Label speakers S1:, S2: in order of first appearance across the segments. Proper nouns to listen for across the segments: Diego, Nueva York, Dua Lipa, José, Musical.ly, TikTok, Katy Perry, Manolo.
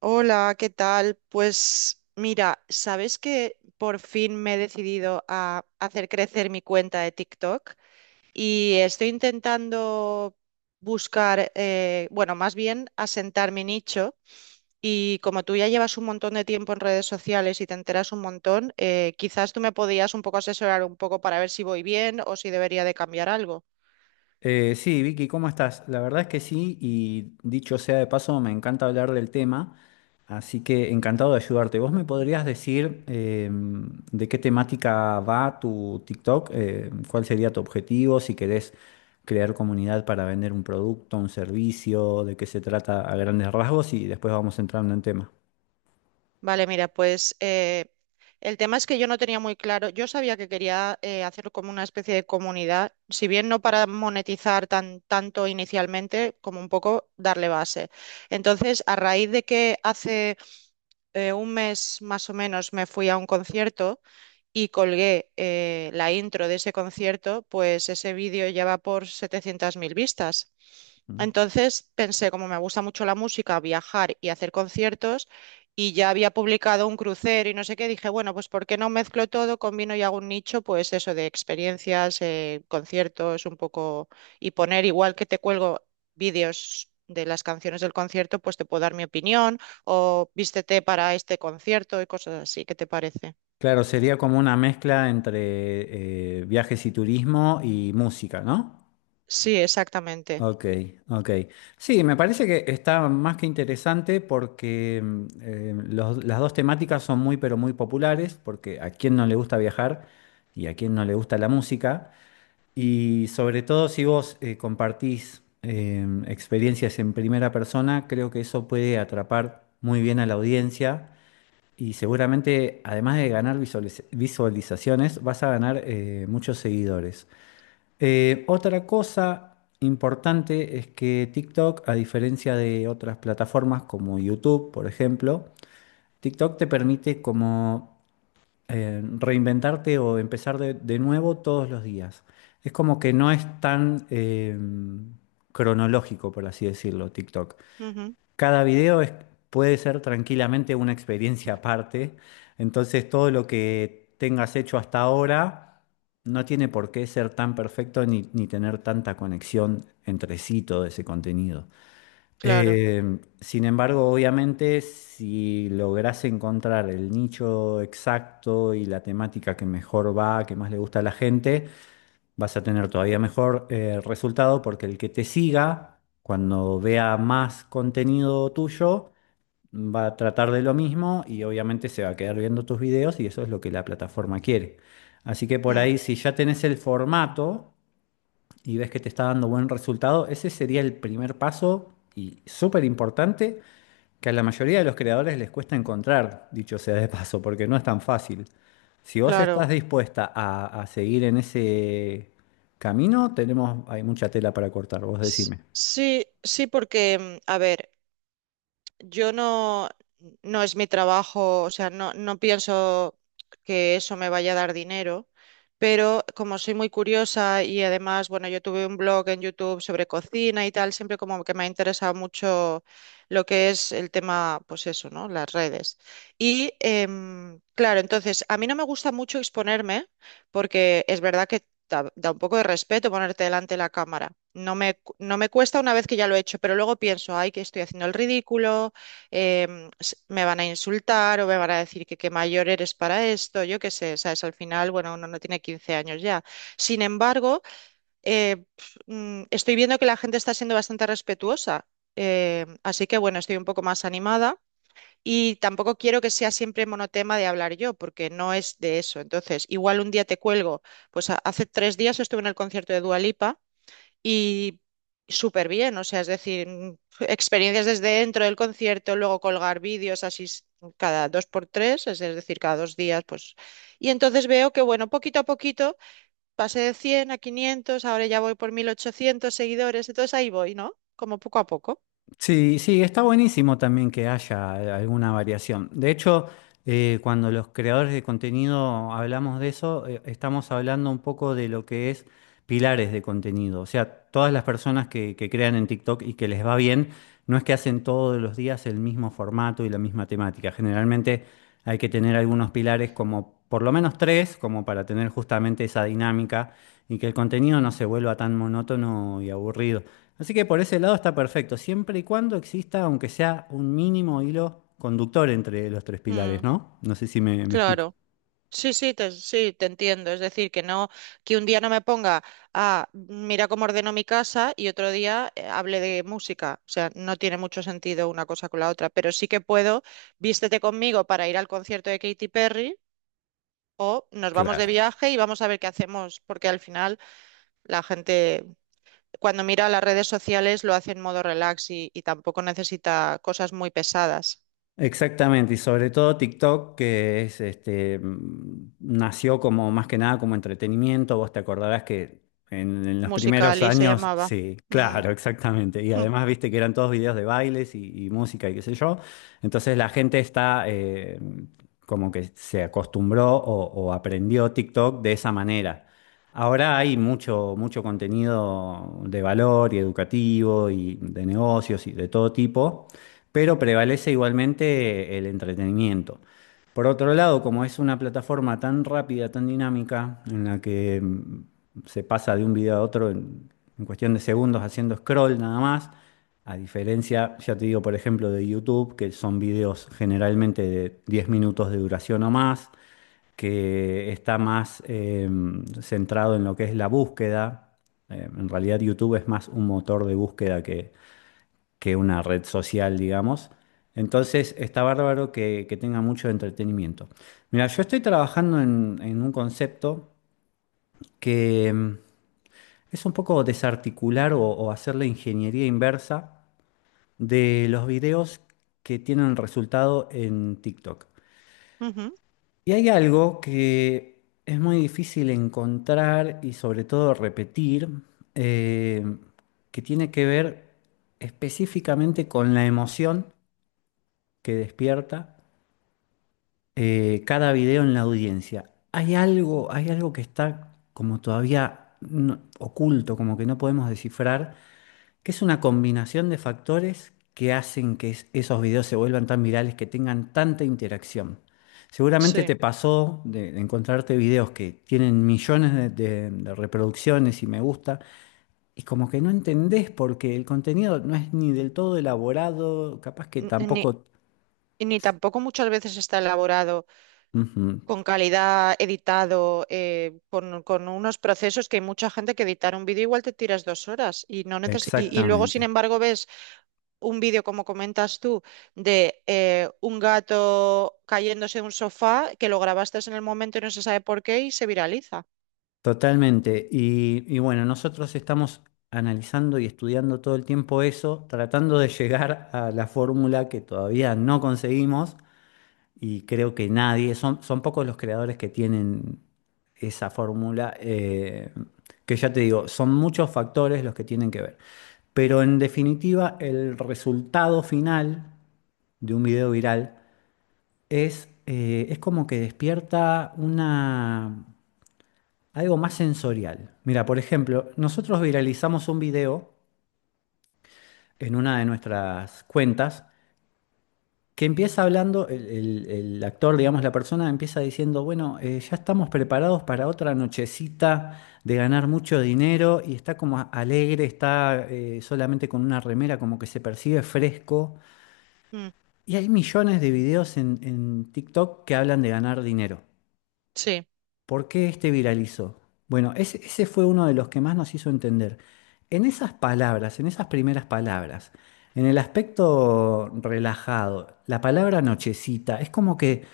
S1: Hola, ¿qué tal? Pues mira, ¿sabes que por fin me he decidido a hacer crecer mi cuenta de TikTok? Y estoy intentando buscar, bueno, más bien asentar mi nicho. Y como tú ya llevas un montón de tiempo en redes sociales y te enteras un montón, quizás tú me podías un poco asesorar un poco para ver si voy bien o si debería de cambiar algo.
S2: Sí, Vicky, ¿cómo estás? La verdad es que sí, y dicho sea de paso, me encanta hablar del tema, así que encantado de ayudarte. ¿Vos me podrías decir de qué temática va tu TikTok? ¿Cuál sería tu objetivo? Si querés crear comunidad para vender un producto, un servicio, de qué se trata a grandes rasgos y después vamos entrando en tema.
S1: Vale, mira, pues el tema es que yo no tenía muy claro, yo sabía que quería hacerlo como una especie de comunidad, si bien no para monetizar tanto inicialmente, como un poco darle base. Entonces, a raíz de que hace un mes más o menos me fui a un concierto, y colgué la intro de ese concierto, pues ese vídeo ya va por 700.000 vistas.
S2: ¿Mm?
S1: Entonces pensé, como me gusta mucho la música, viajar y hacer conciertos, y ya había publicado un crucero y no sé qué, dije, bueno, pues ¿por qué no mezclo todo, combino y hago un nicho, pues eso de experiencias, conciertos, un poco, y poner igual que te cuelgo vídeos de las canciones del concierto, pues te puedo dar mi opinión o vístete para este concierto y cosas así, ¿qué te parece?
S2: Claro, sería como una mezcla entre viajes y turismo y música, ¿no?
S1: Sí, exactamente.
S2: Ok, ok. Sí, me parece que está más que interesante porque las dos temáticas son muy, pero muy populares, porque a quién no le gusta viajar y a quién no le gusta la música. Y sobre todo si vos compartís experiencias en primera persona, creo que eso puede atrapar muy bien a la audiencia y seguramente, además de ganar visualizaciones, vas a ganar muchos seguidores. Otra cosa importante es que TikTok, a diferencia de otras plataformas como YouTube, por ejemplo, TikTok te permite como reinventarte o empezar de nuevo todos los días. Es como que no es tan cronológico, por así decirlo, TikTok.
S1: Ujú,
S2: Cada video puede ser tranquilamente una experiencia aparte, entonces todo lo que tengas hecho hasta ahora no tiene por qué ser tan perfecto ni tener tanta conexión entre sí todo ese contenido.
S1: claro.
S2: Sin embargo, obviamente, si logras encontrar el nicho exacto y la temática que mejor va, que más le gusta a la gente, vas a tener todavía mejor resultado porque el que te siga, cuando vea más contenido tuyo, va a tratar de lo mismo y obviamente se va a quedar viendo tus videos y eso es lo que la plataforma quiere. Así que por
S1: Mm,
S2: ahí, si ya tenés el formato y ves que te está dando buen resultado, ese sería el primer paso y súper importante que a la mayoría de los creadores les cuesta encontrar, dicho sea de paso, porque no es tan fácil. Si vos estás
S1: claro.
S2: dispuesta a seguir en ese camino, tenemos, hay mucha tela para cortar, vos
S1: S-
S2: decime.
S1: Sí, sí, porque, a ver, yo no, no es mi trabajo, o sea, no, no pienso que eso me vaya a dar dinero, pero como soy muy curiosa y además, bueno, yo tuve un blog en YouTube sobre cocina y tal, siempre como que me ha interesado mucho lo que es el tema, pues eso, ¿no? Las redes. Y claro, entonces, a mí no me gusta mucho exponerme porque es verdad que. Da un poco de respeto ponerte delante de la cámara. No me cuesta una vez que ya lo he hecho, pero luego pienso, ay, que estoy haciendo el ridículo, me van a insultar o me van a decir que qué mayor eres para esto, yo qué sé, ¿sabes? Al final, bueno, uno no tiene 15 años ya. Sin embargo, estoy viendo que la gente está siendo bastante respetuosa, así que bueno, estoy un poco más animada. Y tampoco quiero que sea siempre monotema de hablar yo, porque no es de eso. Entonces, igual un día te cuelgo. Pues hace 3 días estuve en el concierto de Dua Lipa y súper bien, o sea, es decir, experiencias desde dentro del concierto, luego colgar vídeos así cada dos por tres, es decir, cada 2 días, pues. Y entonces veo que, bueno, poquito a poquito pasé de 100 a 500, ahora ya voy por 1.800 seguidores, entonces ahí voy, ¿no? Como poco a poco.
S2: Sí, sí, está buenísimo también que haya alguna variación. De hecho, cuando los creadores de contenido hablamos de eso, estamos hablando un poco de lo que es pilares de contenido. O sea, todas las personas que crean en TikTok y que les va bien, no es que hacen todos los días el mismo formato y la misma temática. Generalmente hay que tener algunos pilares como por lo menos tres, como para tener justamente esa dinámica y que el contenido no se vuelva tan monótono y aburrido. Así que por ese lado está perfecto, siempre y cuando exista, aunque sea un mínimo hilo conductor entre los tres pilares,
S1: Mm,
S2: ¿no? No sé si me explico.
S1: claro. Sí, sí, te entiendo. Es decir, que no, que un día no me ponga a mira cómo ordeno mi casa y otro día hable de música. O sea, no tiene mucho sentido una cosa con la otra, pero sí que puedo, vístete conmigo para ir al concierto de Katy Perry o nos vamos de
S2: Claro.
S1: viaje y vamos a ver qué hacemos, porque al final la gente cuando mira las redes sociales lo hace en modo relax y tampoco necesita cosas muy pesadas.
S2: Exactamente, y sobre todo TikTok, que es este, nació como más que nada como entretenimiento. Vos te acordarás que en los primeros
S1: Musical.ly se
S2: años,
S1: llamaba.
S2: sí,
S1: Mm,
S2: claro, exactamente. Y además viste que eran todos videos de bailes y música y qué sé yo. Entonces la gente está como que se acostumbró o aprendió TikTok de esa manera. Ahora hay mucho, mucho contenido de valor y educativo y de negocios y de todo tipo pero prevalece igualmente el entretenimiento. Por otro lado, como es una plataforma tan rápida, tan dinámica, en la que se pasa de un video a otro en cuestión de segundos haciendo scroll nada más, a diferencia, ya te digo, por ejemplo, de YouTube, que son videos generalmente de 10 minutos de duración o más, que está más centrado en lo que es la búsqueda. En realidad YouTube es más un motor de búsqueda que una red social, digamos. Entonces, está bárbaro que tenga mucho entretenimiento. Mira, yo estoy trabajando en un concepto que es un poco desarticular o hacer la ingeniería inversa de los videos que tienen resultado en TikTok.
S1: mm, ujú,
S2: Y hay algo que es muy difícil encontrar y sobre todo repetir, eh, que tiene que ver específicamente con la emoción que despierta cada video en la audiencia. Hay algo que está como todavía oculto, como que no podemos descifrar, que es una combinación de factores que hacen que esos videos se vuelvan tan virales, que tengan tanta interacción. Seguramente
S1: sí.
S2: te pasó de encontrarte videos que tienen millones de reproducciones y me gusta, y como que no entendés porque el contenido no es ni del todo elaborado, capaz que
S1: Ni,
S2: tampoco...
S1: y ni tampoco muchas veces está elaborado
S2: Ujú,
S1: con calidad, editado, con unos procesos que hay mucha gente que editar un vídeo igual te tiras 2 horas y no neces- y luego, sin
S2: exactamente.
S1: embargo, ves un vídeo, como comentas tú, de un gato cayéndose de un sofá que lo grabaste en el momento y no se sabe por qué y se viraliza.
S2: Totalmente. Y bueno, nosotros estamos analizando y estudiando todo el tiempo eso, tratando de llegar a la fórmula que todavía no conseguimos y creo que nadie, son pocos los creadores que tienen esa fórmula, que ya te digo, son muchos factores los que tienen que ver. Pero en definitiva, el resultado final de un video viral es como que despierta algo más sensorial. Mira, por ejemplo, nosotros viralizamos un video en una de nuestras cuentas que empieza hablando, el actor, digamos, la persona empieza diciendo, bueno, ya estamos preparados para otra nochecita de ganar mucho dinero y está como alegre, está solamente con una remera, como que se percibe fresco.
S1: Mm,
S2: Y hay millones de videos en TikTok que hablan de ganar dinero.
S1: sí,
S2: ¿Por qué este viralizó? Bueno, ese fue uno de los que más nos hizo entender. En esas palabras, en esas primeras palabras, en el aspecto relajado, la palabra nochecita, es como que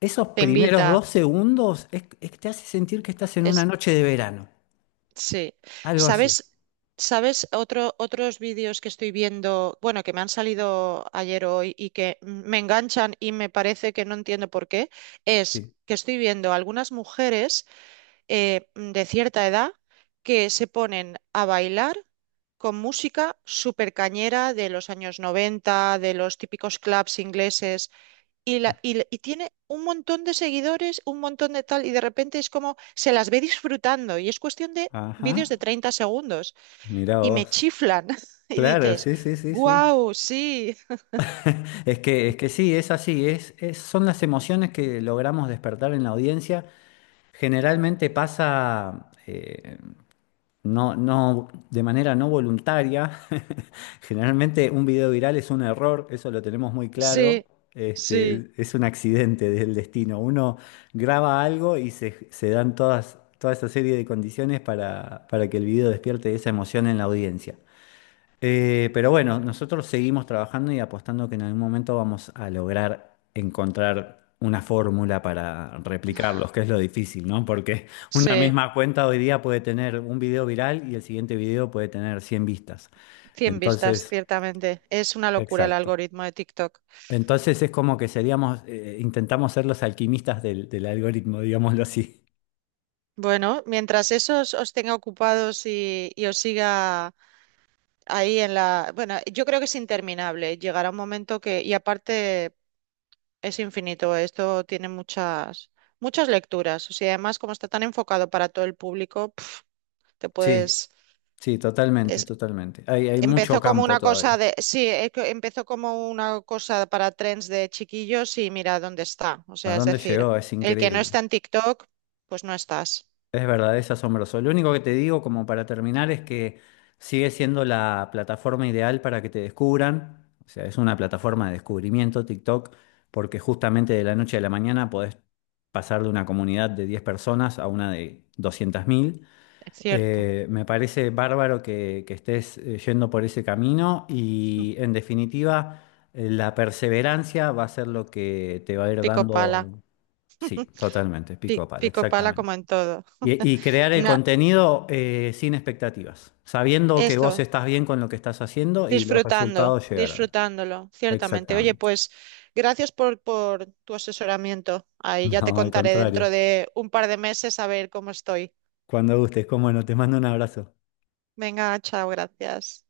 S2: esos
S1: te
S2: primeros
S1: invita.
S2: 2 segundos es que te hace sentir que estás en una noche de verano,
S1: Sí.
S2: algo así.
S1: ¿Sabes? ¿Sabes otros vídeos que estoy viendo, bueno, que me han salido ayer o hoy y que me enganchan y me parece que no entiendo por qué? Es
S2: Sí.
S1: que estoy viendo algunas mujeres de cierta edad que se ponen a bailar con música súper cañera de los años 90, de los típicos clubs ingleses, y tiene un montón de seguidores, un montón de tal, y de repente es como se las ve disfrutando y es cuestión de
S2: Ajá,
S1: vídeos de 30 segundos
S2: mirá
S1: y me
S2: vos.
S1: chiflan. Y
S2: Claro,
S1: dices,
S2: sí, sí, sí, sí.
S1: wow, sí,
S2: Es que sí, es así, son las emociones que logramos despertar en la audiencia. Generalmente pasa, no, no, de manera no voluntaria. Generalmente un video viral es un error, eso lo tenemos muy claro.
S1: sí, sí,
S2: Este, es un accidente del destino. Uno graba algo y se dan toda esa serie de condiciones para que el video despierte esa emoción en la audiencia. Pero bueno, nosotros seguimos trabajando y apostando que en algún momento vamos a lograr encontrar una fórmula para replicarlos, que es lo difícil, ¿no? Porque una
S1: sí.
S2: misma cuenta hoy día puede tener un video viral y el siguiente video puede tener 100 vistas.
S1: 100 vistas,
S2: Entonces,
S1: ciertamente. Es una locura el
S2: exacto.
S1: algoritmo de TikTok.
S2: Entonces es como que intentamos ser los alquimistas del algoritmo, digámoslo así.
S1: Bueno, mientras eso os tenga ocupados y os siga ahí en la. Bueno, yo creo que es interminable. Llegará un momento que. Y aparte. Es infinito, esto tiene muchas, muchas lecturas. O sea, además, como está tan enfocado para todo el público, te
S2: Sí,
S1: puedes.
S2: sí, totalmente,
S1: es-
S2: totalmente. Hay mucho
S1: empezó como
S2: campo
S1: una cosa
S2: todavía.
S1: de. Sí, que empezó como una cosa para trends de chiquillos y mira dónde está. O
S2: ¿A
S1: sea, es
S2: dónde
S1: decir,
S2: llegó? Es
S1: el que no
S2: increíble.
S1: está en TikTok, pues no estás.
S2: Es verdad, es asombroso. Lo único que te digo, como para terminar, es que sigue siendo la plataforma ideal para que te descubran. O sea, es una plataforma de descubrimiento, TikTok, porque justamente de la noche a la mañana podés pasar de una comunidad de 10 personas a una de 200.000.
S1: Es cierto.
S2: Me parece bárbaro que estés yendo por ese camino y, en definitiva, la perseverancia va a ser lo que te va a ir
S1: Pico pala.
S2: dando. Sí, totalmente, pico
S1: Pi-
S2: a palo,
S1: pico pala
S2: exactamente.
S1: como en todo.
S2: Y crear el
S1: Na-
S2: contenido sin expectativas, sabiendo que vos
S1: esto.
S2: estás bien con lo que estás haciendo y los
S1: Disfrutando,
S2: resultados llegarán.
S1: disfrutándolo, ciertamente. Oye,
S2: Exactamente.
S1: pues gracias por tu asesoramiento. Ahí ya te
S2: No, al
S1: contaré dentro
S2: contrario.
S1: de un par de meses a ver cómo estoy.
S2: Cuando gustes, cómo no, te mando un abrazo.
S1: Venga, chao, gracias.